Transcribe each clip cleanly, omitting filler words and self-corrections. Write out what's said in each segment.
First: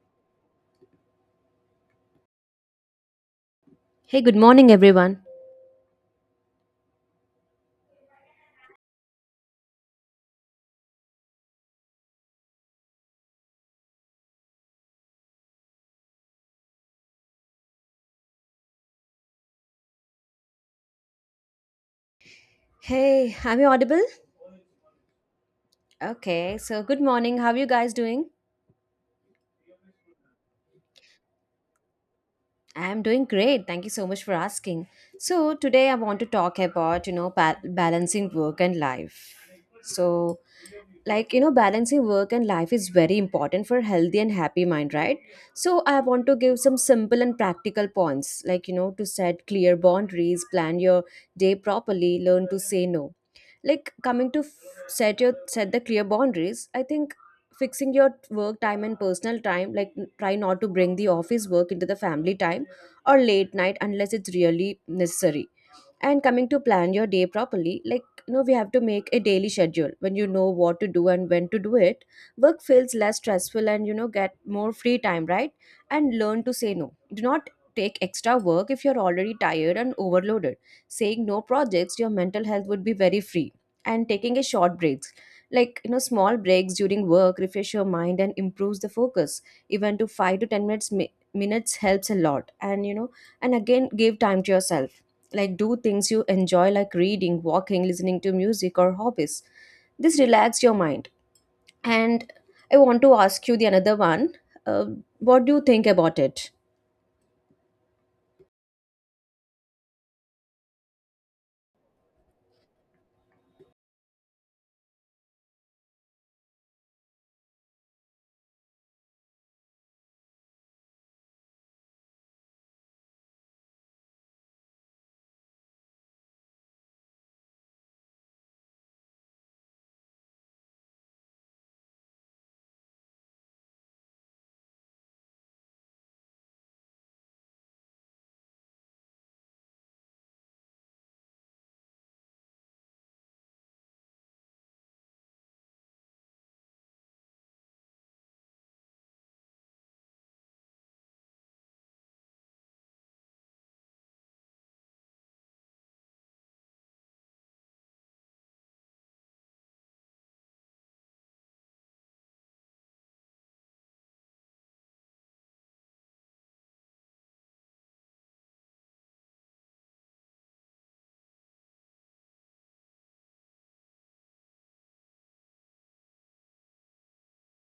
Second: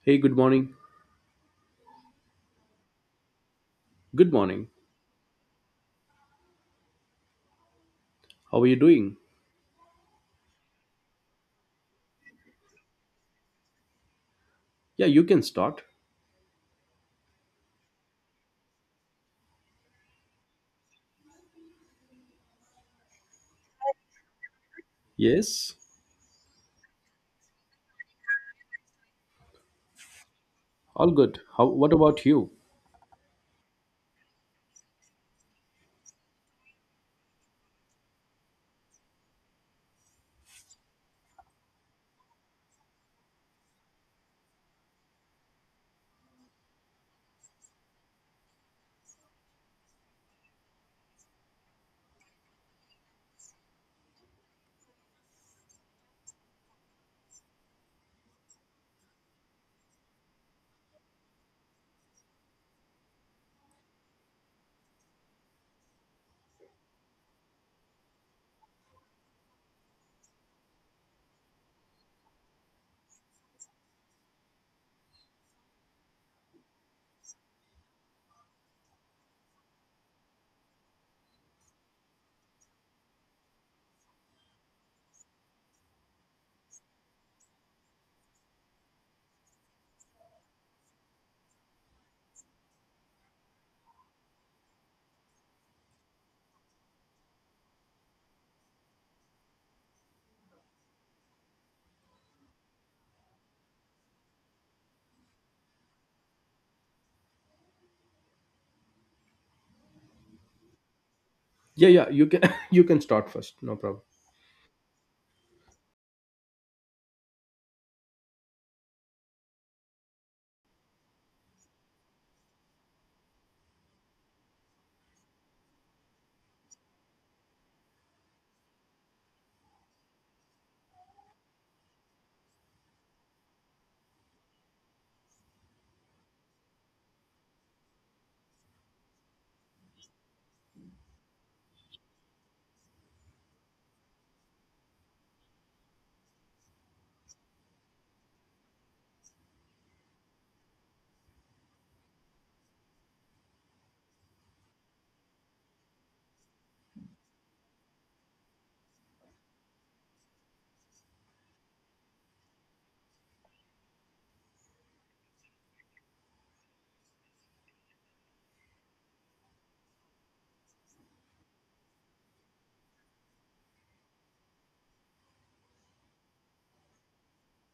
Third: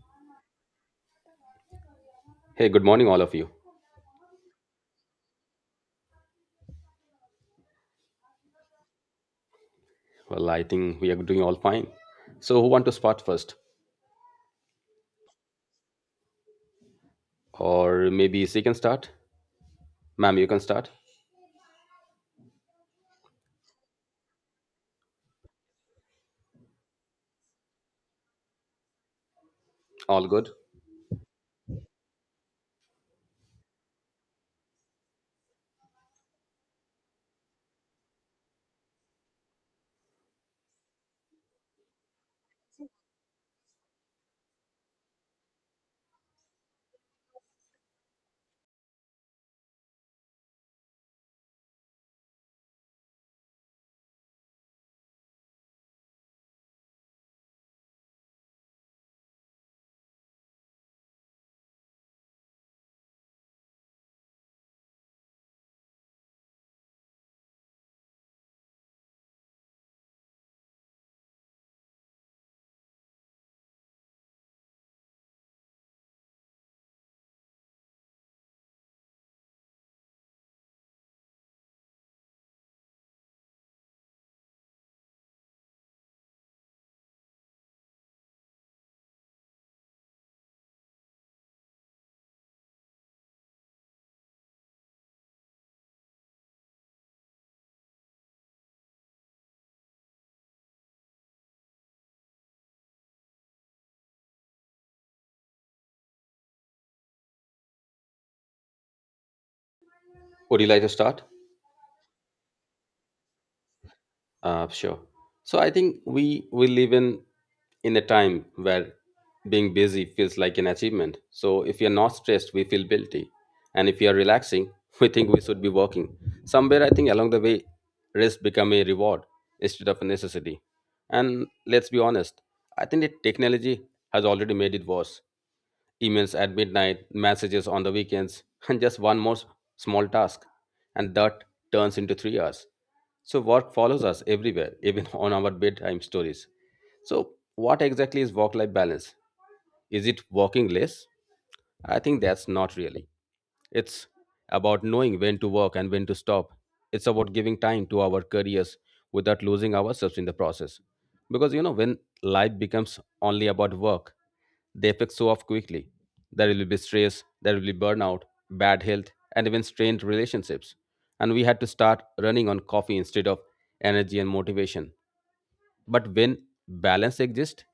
Hey, good morning. Hey, good morning, all of you. Hey, Good good morning. morning, everyone. How are you doing? Well, I think we are doing all fine. So, who want to start first, Yeah, you can start. or maybe she can start? Ma'am, you can start. Hey, am I audible? Yes, Okay, so good morning. How are you guys doing? All good. all good. How? What about you? I'm doing great. Thank you so much for asking. So today I want to talk about, you know, balancing work and life. So, like, you know, balancing work and life is very important for healthy and happy mind, right? So I want to give some simple and practical points, like, you know, to set clear boundaries, plan your day properly, learn to say no. Like, coming to set your set the clear boundaries, I think fixing your work time and personal time, like, try not to bring the office work into the family time or late night unless it's really necessary. And coming to plan your day properly, like, you know, we have to make a daily schedule. When you know what to do and when to do it, work feels less stressful, and you know, get more free time, right? And learn to say no. Do not take extra work if you're already tired and overloaded. Saying no projects your mental health would be very free. And taking a short breaks, like, you know, small breaks during work refresh your mind and improves the focus. Even to 5 to 10 minutes minutes helps a lot, and you know, and again, give time to yourself, like do things you enjoy, like reading, walking, listening to music, or hobbies. This relax your mind. And I want to ask you the another one. uh, what do you think about it? Would you like to start? Yeah, yeah, you can you can start first. No problem. Sure. So I think we live in a time where being busy feels like an achievement. So if you're not stressed, we feel guilty, and if you're relaxing, we think we should be working. Somewhere I think along the way, rest become a reward instead of a necessity. And let's be honest, I think that technology has already made it worse. Emails at midnight, messages on the weekends, and just small task. And that turns into 3 hours. So work follows us everywhere, even on our bedtime stories. So what exactly is work-life balance? Is it working less? I think that's not really. It's about knowing when to work and when to stop. It's about giving time to our careers without losing ourselves in the process. Because you know, when life becomes only about work, the effects show off quickly. There will be stress, there will be burnout, bad health, and even strained relationships, and we had to start running on coffee instead of energy and motivation. But when balance exists,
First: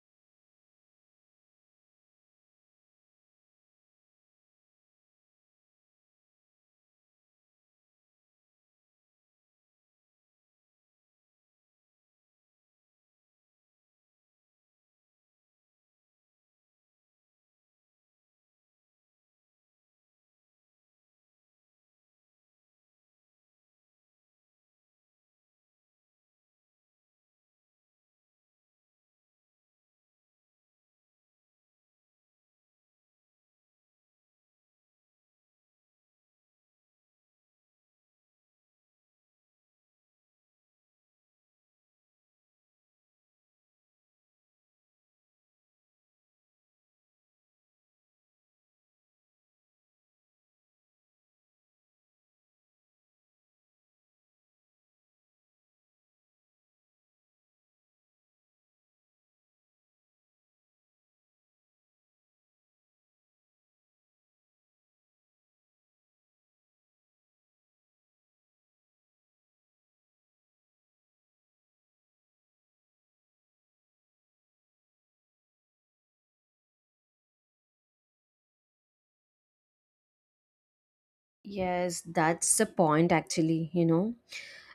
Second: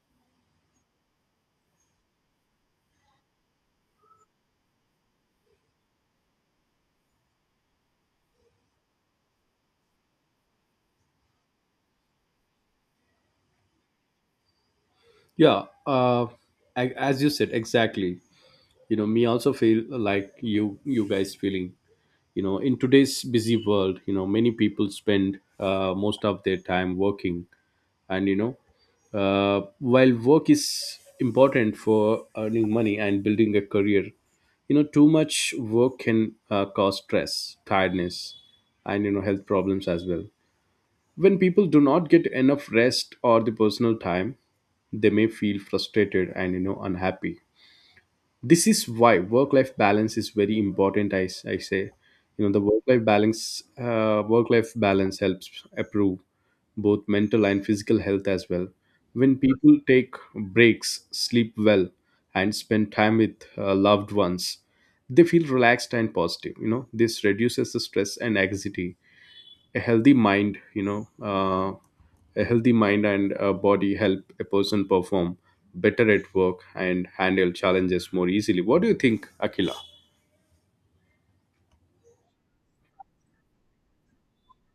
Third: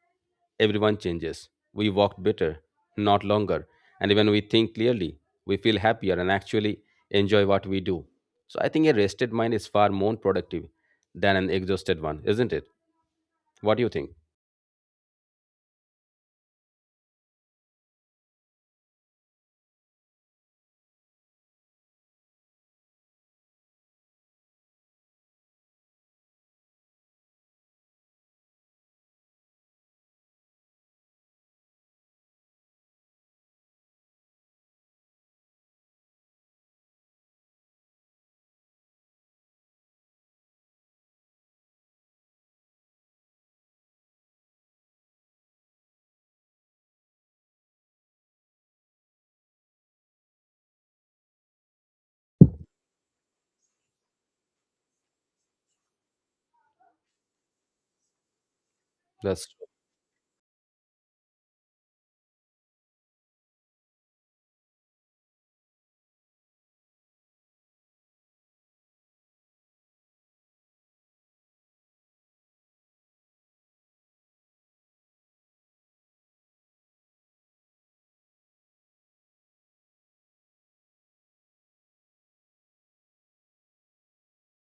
everyone changes. We walk better, not longer, and when we think clearly, we feel happier and actually enjoy what we do. So I think a rested mind is far more productive than an exhausted one, isn't it? What do you think? Yeah, as you said exactly. You know, me also feel like you guys feeling. You know, in today's busy world, you know, many people spend most of their time working, and you know, while work is important for earning money and building a career, you know, too much work can, cause stress, tiredness, and you know, health problems as well. When people do not get enough rest or the personal time, they may feel frustrated and you know, unhappy. This is why work life balance is very important, I say. You know, the work life balance helps improve both mental and physical health as well. When That's people take breaks, sleep well, and spend time with loved ones, they feel relaxed and positive. You know, this reduces the stress and anxiety. a healthy mind you know uh, a healthy mind and a body help a person perform better at work and handle challenges more easily. What do you think, Akila? Yes, that's the point actually, you know.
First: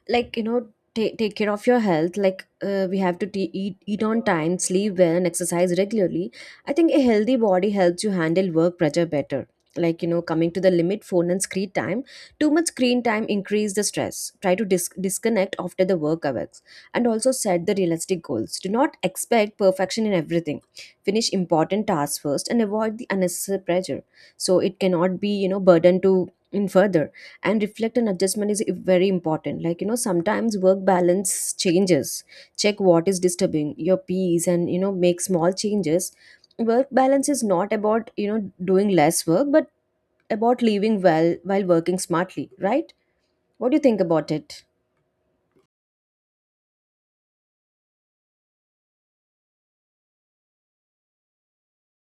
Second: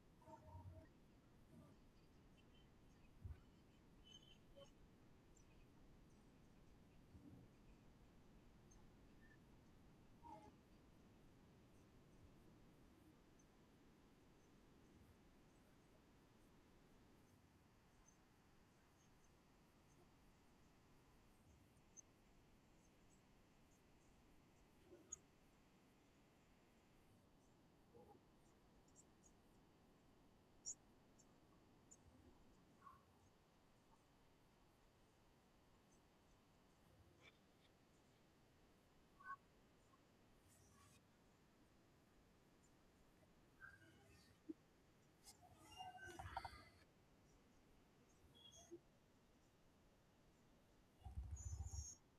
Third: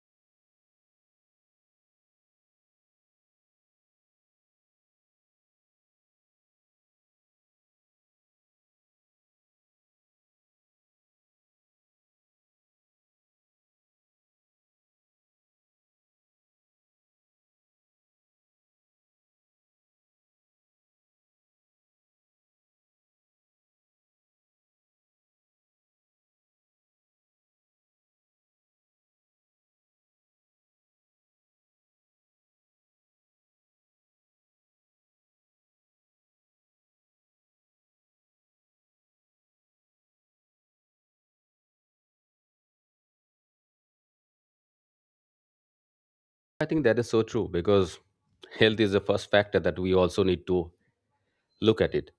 Like, you know, ta take care of your health. Like, we have to t eat on time, sleep well, and exercise regularly. I think a healthy body helps you handle work pressure better. Like, you know, coming to the limit phone and screen time. Too much screen time increase the stress. Try to disconnect after the work hours. And also set the realistic goals. Do not expect perfection in everything. Finish important tasks first and avoid the unnecessary pressure, so it cannot be, you know, burden to in further. And reflect and adjustment is very important, like, you know, sometimes work balance changes. Check what is disturbing your peace, and you know, make small changes. Work balance is not about, you know, doing less work, but about living well while working smartly, right? What do you think about it? I think that is so true, because health is the first factor that we also need to look at it,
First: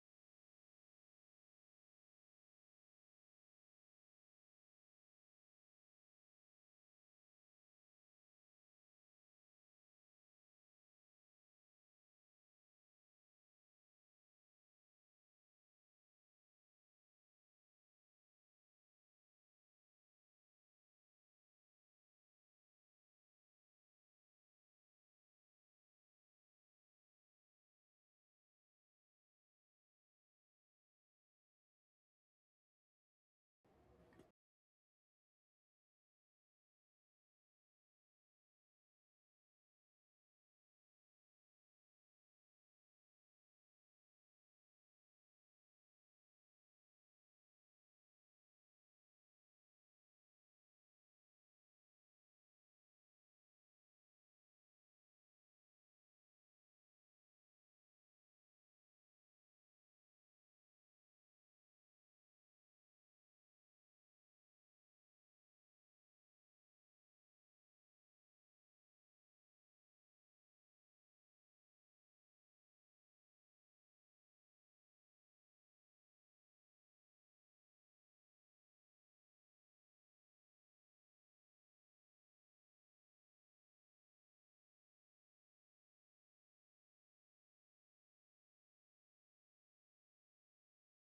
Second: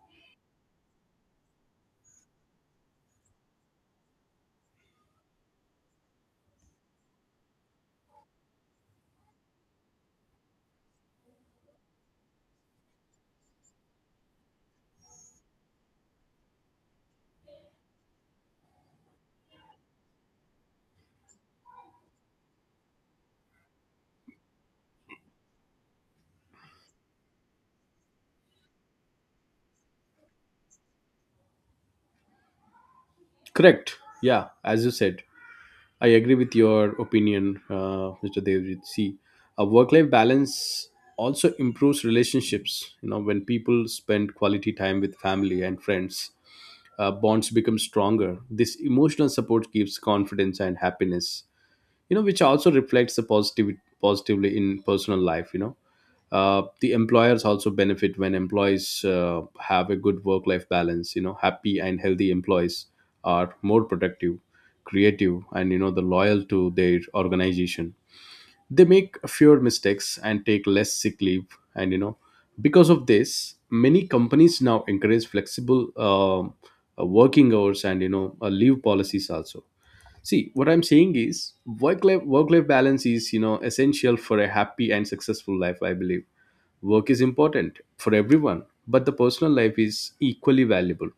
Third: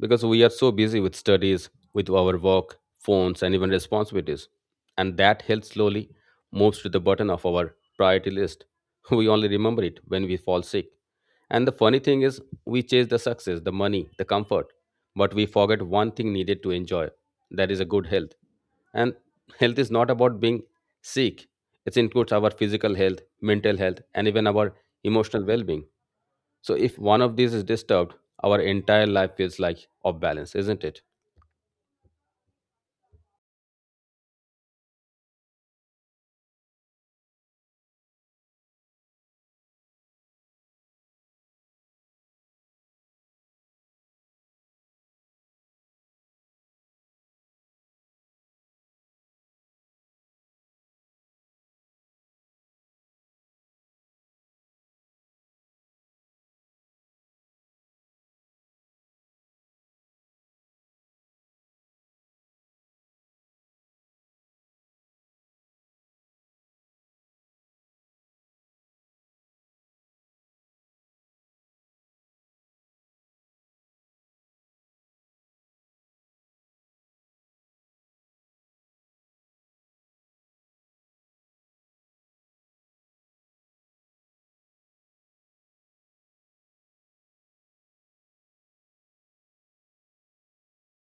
because we are so busy with studies, with our work, phones, and even responsibilities. And that health slowly moves to the bottom of our priority list. We only remember it when we fall sick. And the funny thing is, we chase the success, the money, the comfort, but we forget one thing needed to enjoy, that is a good health. And health is not about being sick, it includes our physical health, mental health, and even our emotional well being. So, if one of these is disturbed, our entire life feels like off balance, isn't it? Correct. Yeah, as you said, I agree with your opinion, Mr. Devjit. See, a work life balance also improves relationships. You know, when people spend quality time with family and friends, bonds become stronger. This emotional support gives confidence and happiness, you know, which also reflects the positive positively in personal life. You know, the employers also benefit when employees have a good work life balance. You know, happy and healthy employees are more productive, creative, and you know, the loyal to their organization. They make fewer mistakes and take less sick leave, and you know, because of this, many companies now encourage flexible working hours, and you know, leave policies also. See, what I'm saying is work life balance is, you know, essential for a happy and successful life, I believe. Work is important for everyone, but the personal life is equally valuable.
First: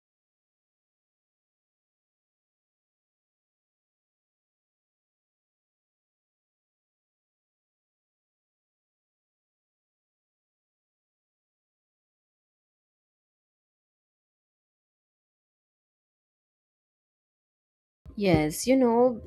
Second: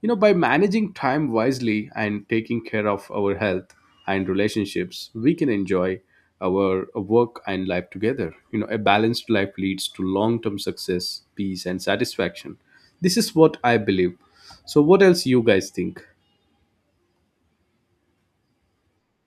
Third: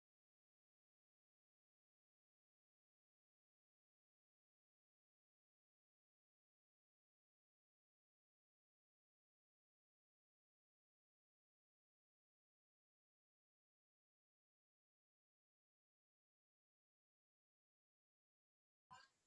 You know, by managing time wisely and taking care of our health and relationships, we can enjoy our work and life together. You know, a balanced life leads to long-term success, peace, and satisfaction. This is what I believe. So what else you guys think? Yes, you know,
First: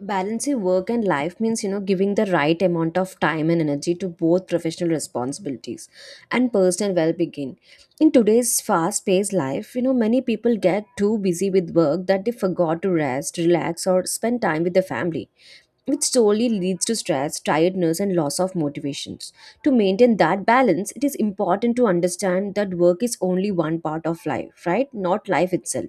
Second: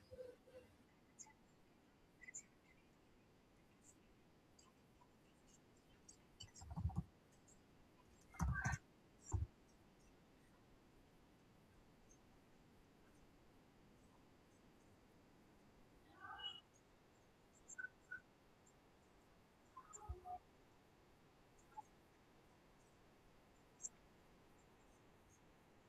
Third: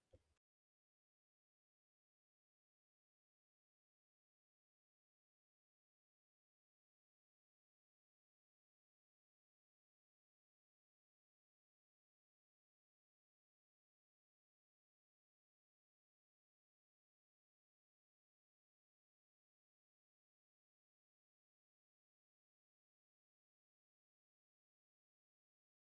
balancing work and life means, you know, giving the right amount of time and energy to both professional responsibilities and personal well-being. In today's fast-paced life, you know, many people get too busy with work that they forgot to rest, relax, or spend time with the family, which slowly leads to stress, tiredness, and loss of motivations. To maintain that balance, it is important to understand that work is only one part of life, right, not life itself.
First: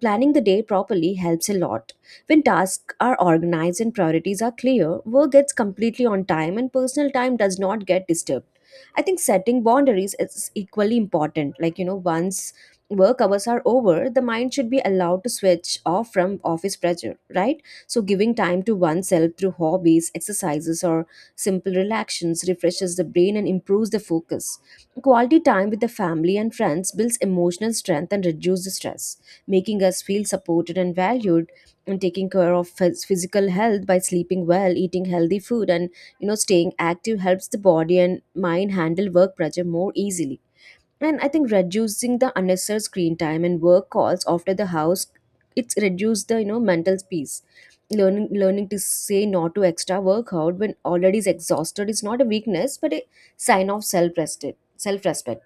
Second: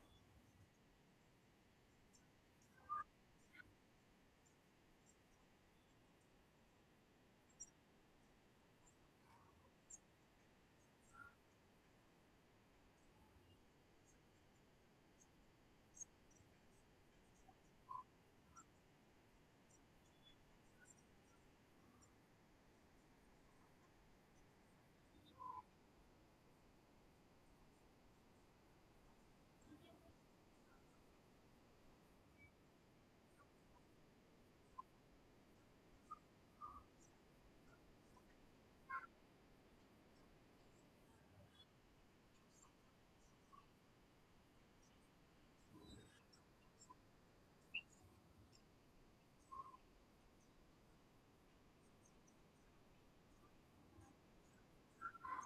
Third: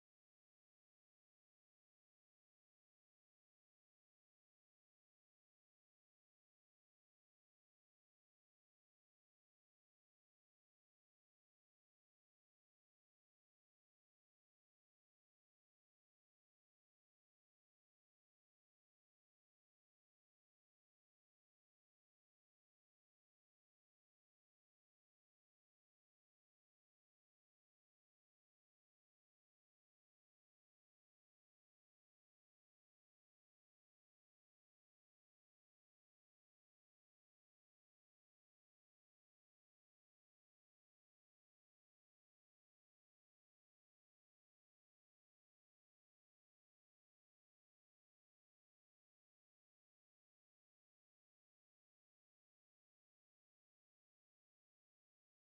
Planning the day properly helps a lot. When tasks are organized and priorities are clear, work gets completely on time and personal time does not get disturbed. I think setting boundaries is equally important. Like, you know, once work hours are over, the mind should be allowed to switch off from office pressure, right? So giving time to oneself through hobbies, exercises, or simple relaxations refreshes the brain and improves the focus. Quality time with the family and friends builds emotional strength and reduces the stress, making us feel supported and valued. And taking care of physical health by sleeping well, eating healthy food, and you know, staying active helps the body and mind handle work pressure more easily. And I think reducing the unnecessary screen time and work calls after the house, it's reduced the, you know, mental peace. Learning to say no to extra workout when already is exhausted is not a weakness but a sign of self-respect.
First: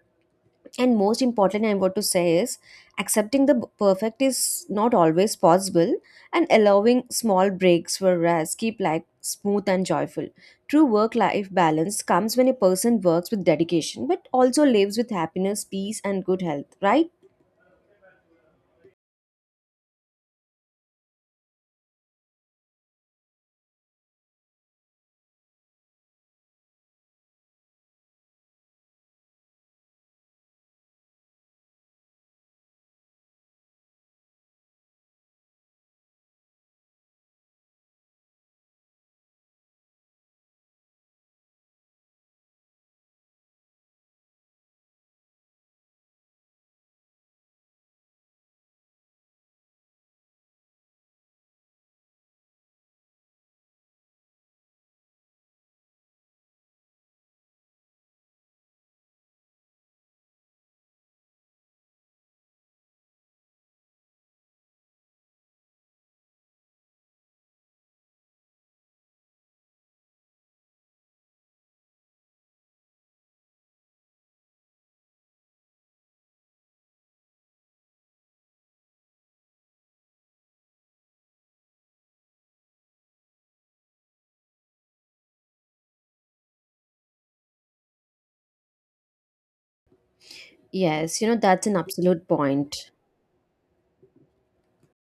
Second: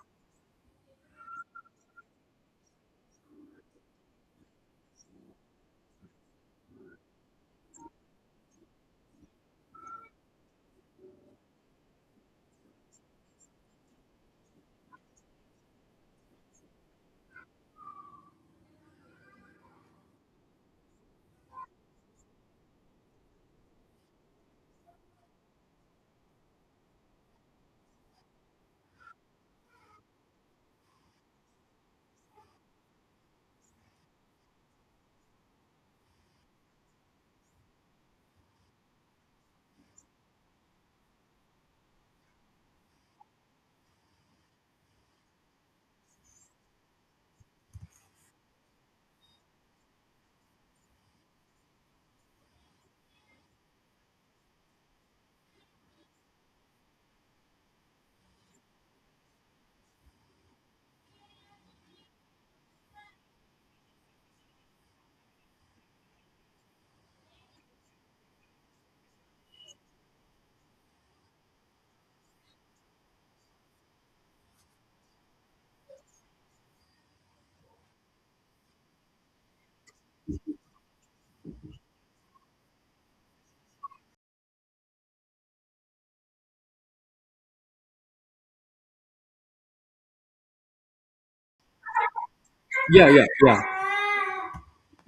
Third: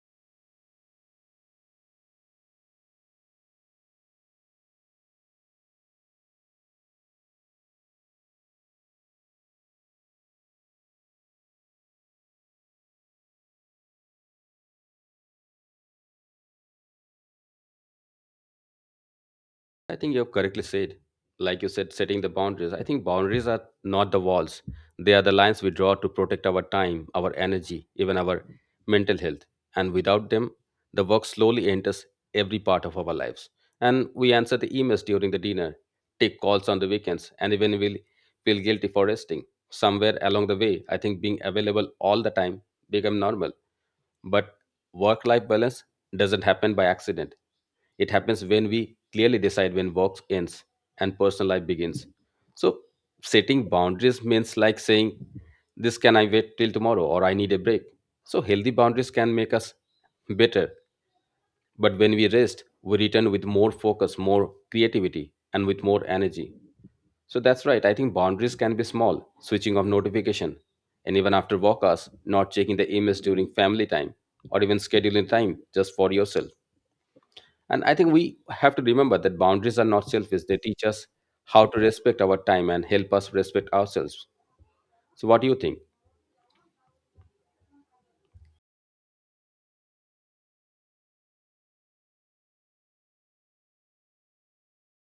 And most important, I want to say is accepting the perfect is not always possible, and allowing small breaks for rest keep life smooth and joyful. True work life balance comes when a person works with dedication but also lives with happiness, peace, and good health, right? I think you have correctly said. Like you said, setting the boundaries. I think boundaries are not the walls, they are the lines we draw to protect our time, our energy, even our mental health. And without them, the work slowly enters every part of our lives. And we answer the emails during the dinner, take calls on the weekends, and even we'll feel guilty for resting. Somewhere along the way, I think being available all the time become normal, but work life balance doesn't happen by accident. It happens when we clearly decide when work ends and personal life begins. So, setting boundaries means like saying, this can I wait till tomorrow, or I need a break. So, healthy boundaries can make us better. But when we rest, we return with more focus, more creativity, and with more energy. So that's right. I think boundaries can be small, switching off notification, and even after work hours, not checking the emails during family time, or even scheduling time just for yourself. And I think we have to remember that boundaries are not selfish. They teach us how to respect our time and help us respect ourselves. So what do you think? Yes, you know, that's an absolute point. Yeah, yeah, yeah.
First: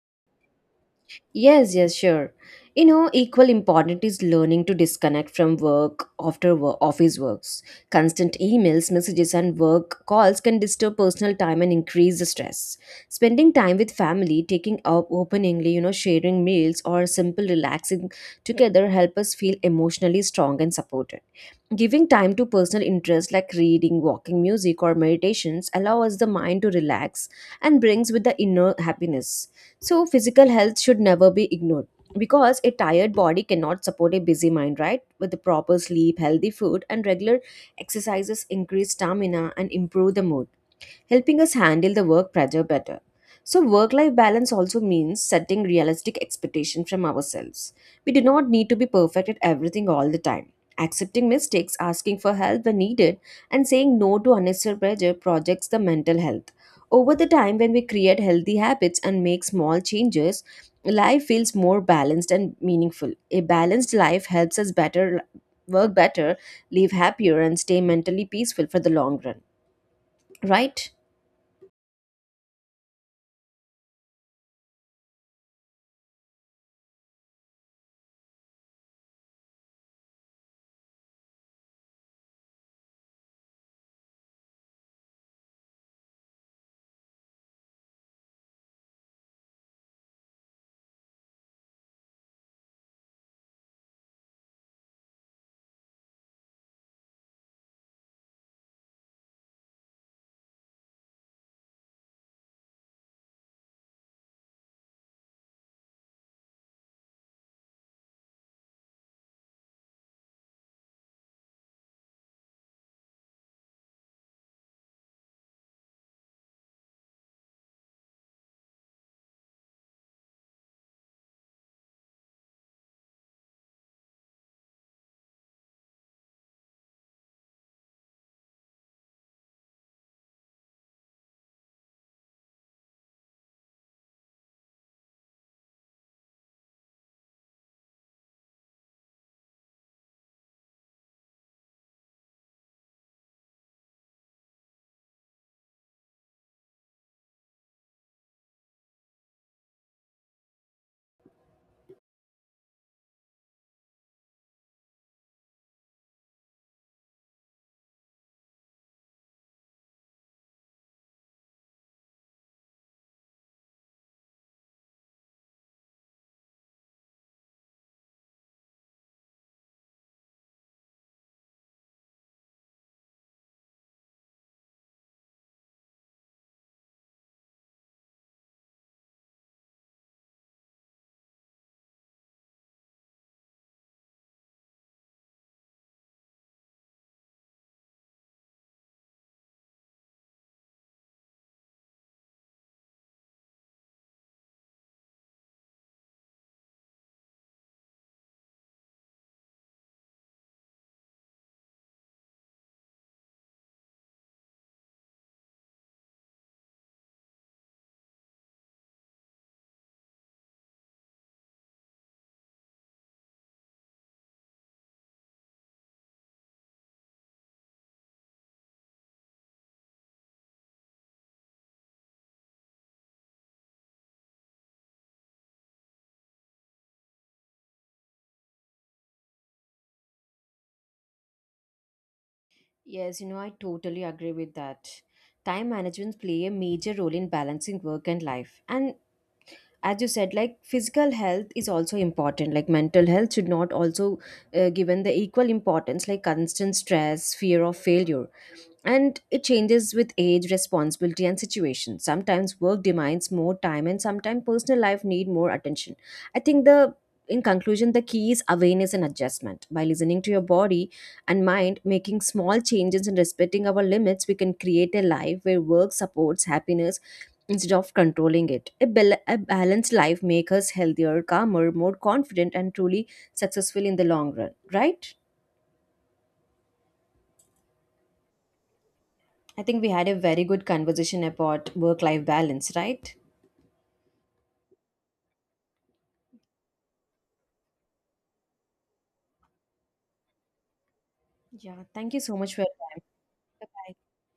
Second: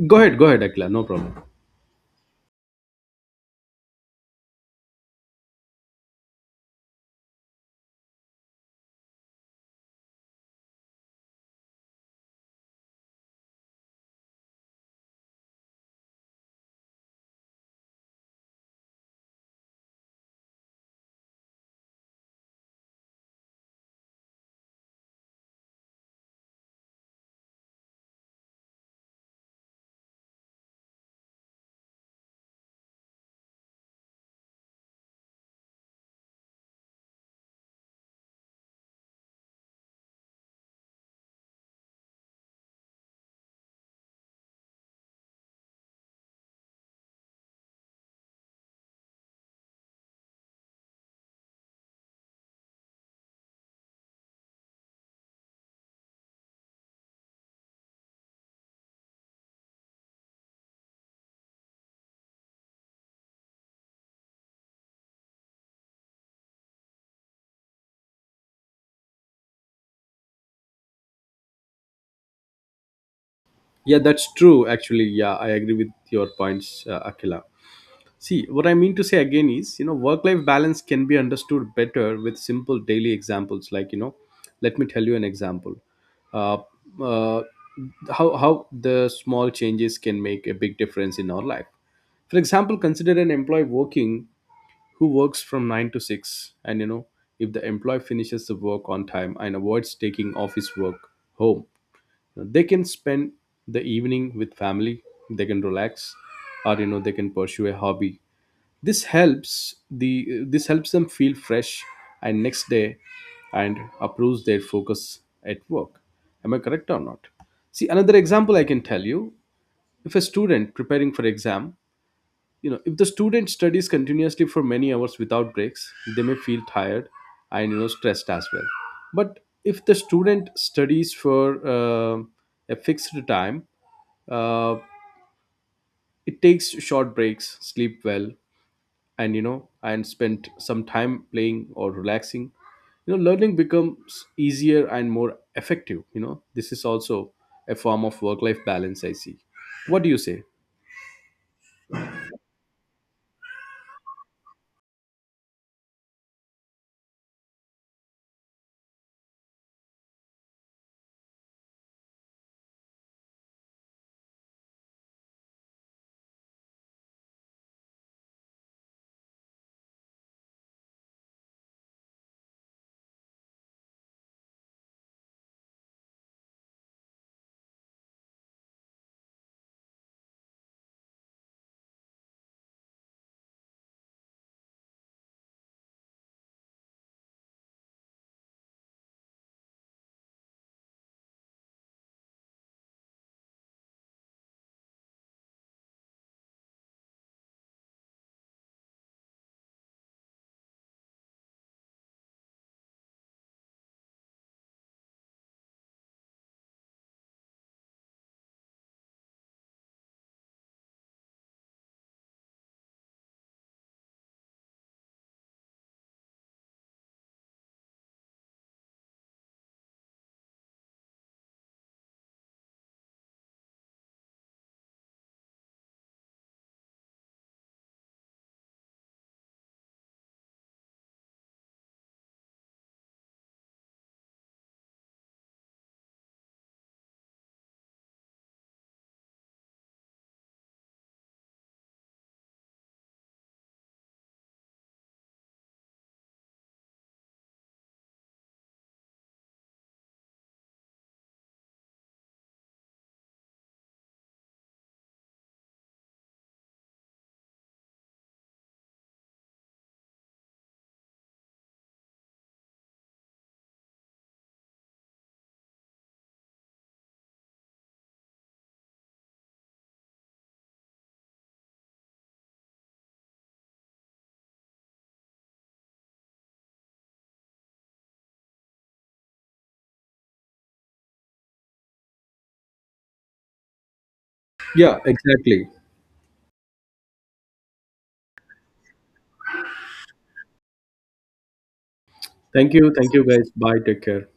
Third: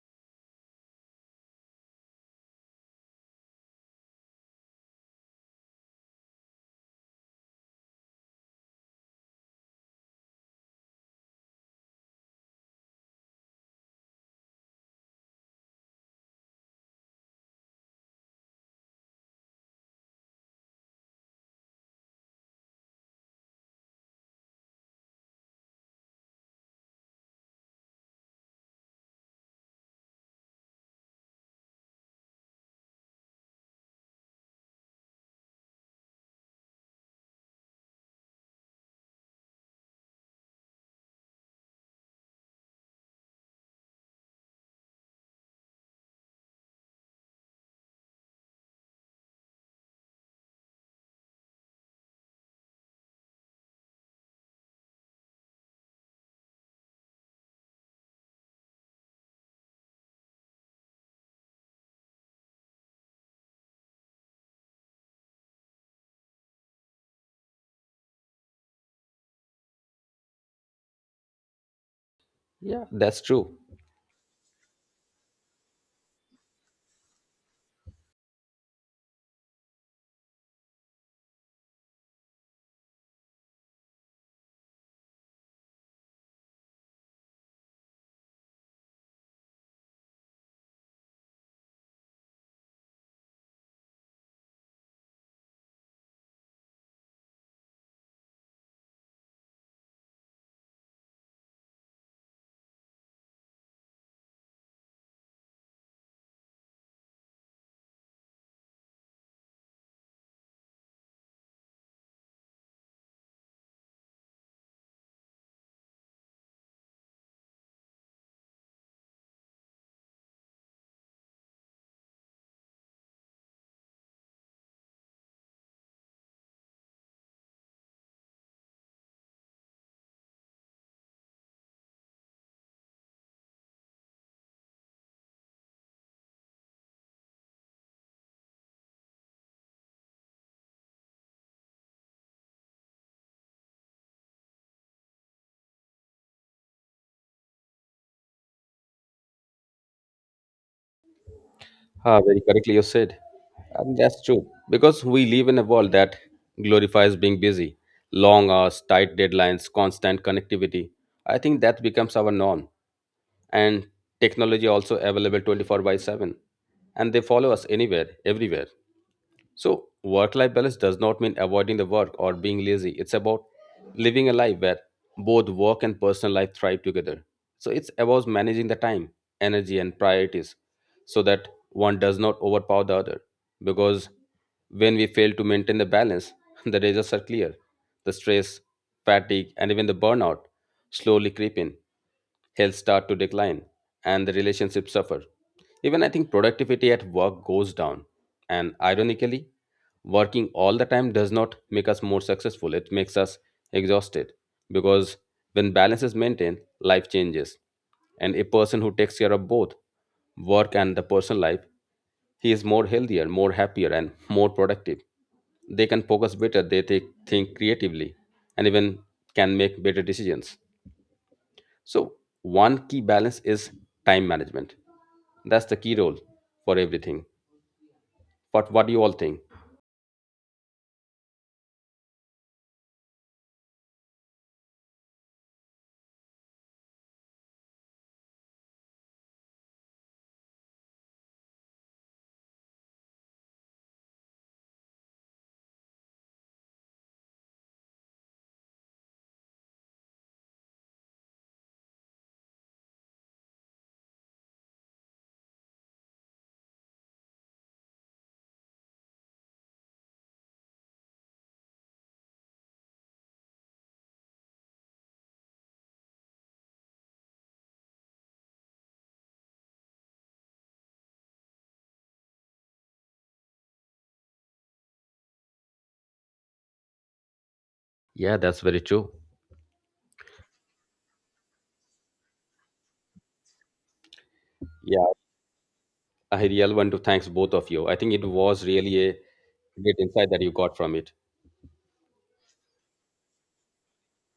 Go ahead, Akila. No problem. Yes, yes, sure. You know, equal important is learning to disconnect from work after work, office works. Constant emails, messages, and work calls can disturb personal time and increase the stress. Spending time with family, taking up openingly, you know, sharing meals or simple relaxing together help us feel emotionally strong and supported. Giving time to personal interests like reading, walking, music, or meditations allows the mind to relax and brings with the inner happiness. So physical health should never be ignored, because a tired body cannot support a busy mind, right? With the proper sleep, healthy food, and regular exercises, increase stamina and improve the mood, helping us handle the work pressure better. So work life balance also means setting realistic expectations from ourselves. We do not need to be perfect at everything all the time. Accepting mistakes, asking for help when needed, and saying no to unnecessary pressure projects the mental health. Over the time, when we create healthy habits and make small changes, life feels more balanced and meaningful. A balanced life helps us better work better, live happier, and stay mentally peaceful for the long run, right? Yeah, that's true. Yeah, that's true. Actually, yeah, I agree with your points, Akila. See, what I mean to say again is, you know, work-life balance can be understood better with simple daily examples. Like, you know, let me tell you an example. Uh, uh, how the small changes can make a big difference in our life. For example, consider an employee working who works from nine to six, and you know, if the employee finishes the work on time and avoids taking office work home, they can spend the evening with family. They can relax, or you know, they can pursue a hobby. This helps them feel fresh and next day, and improves their focus at work. Am I correct or not? See, another example I can tell you. If a student preparing for exam, you know, if the student studies continuously for many hours without breaks, they may feel tired and you know, stressed as well. But if the student studies for uh, a fixed time, uh, it takes short breaks, sleep well, and you know, and spend some time playing or relaxing, you know, learning becomes easier and more effective. You know, this is also a form of work life balance, I see. What do you say? Ah, very correctly you said. And that's true. Because we live in a world that glorifies being busy, long hours, tight deadlines, constant connectivity. I think that becomes our norm. And technology also available 24 by 7, and they follow us anywhere everywhere. So work life balance does not mean avoiding the work or being lazy, it's about living a life where both work and personal life thrive together. So it's about managing the time, energy and priorities, so that one does not overpower the other. Because when we fail to maintain the balance, the dangers are clear. The stress, fatigue, and even the burnout slowly creep in. Health start to decline, and the relationships suffer. Even I think productivity at work goes down. And ironically, working all the time does not make us more successful, it makes us exhausted. Because when balance is maintained, life changes, and a person who takes care of both work and the personal life, he is more healthier, more happier and more productive. They can focus better, they think creatively, and even can make better decisions. So one key balance is time management, that's the key role for everything. But what do you all think? Yes, you know, I totally agree with that. Time management play a major role in balancing work and life. And as you said, like physical health is also important. Like mental health should not also given the equal importance, like constant stress, fear of failure, and it changes with age, responsibility, and situation. Sometimes work demands more time and sometimes personal life need more attention. I think the in conclusion, the key is awareness and adjustment. By listening to your body and mind, making small changes and respecting our limits, we can create a life where work supports happiness instead of controlling it. A balanced life makes us healthier, calmer, more confident, and truly successful in the long run, right? Yeah, that's very true. I think we had a very good conversation about work life balance, right? Yeah, Yeah. exactly. I really want to thanks both of you. I think it was really a great insight that you got from it. Yeah, thank you so much for your Thank you, time. thank you guys. Bye Bye, bye. take care.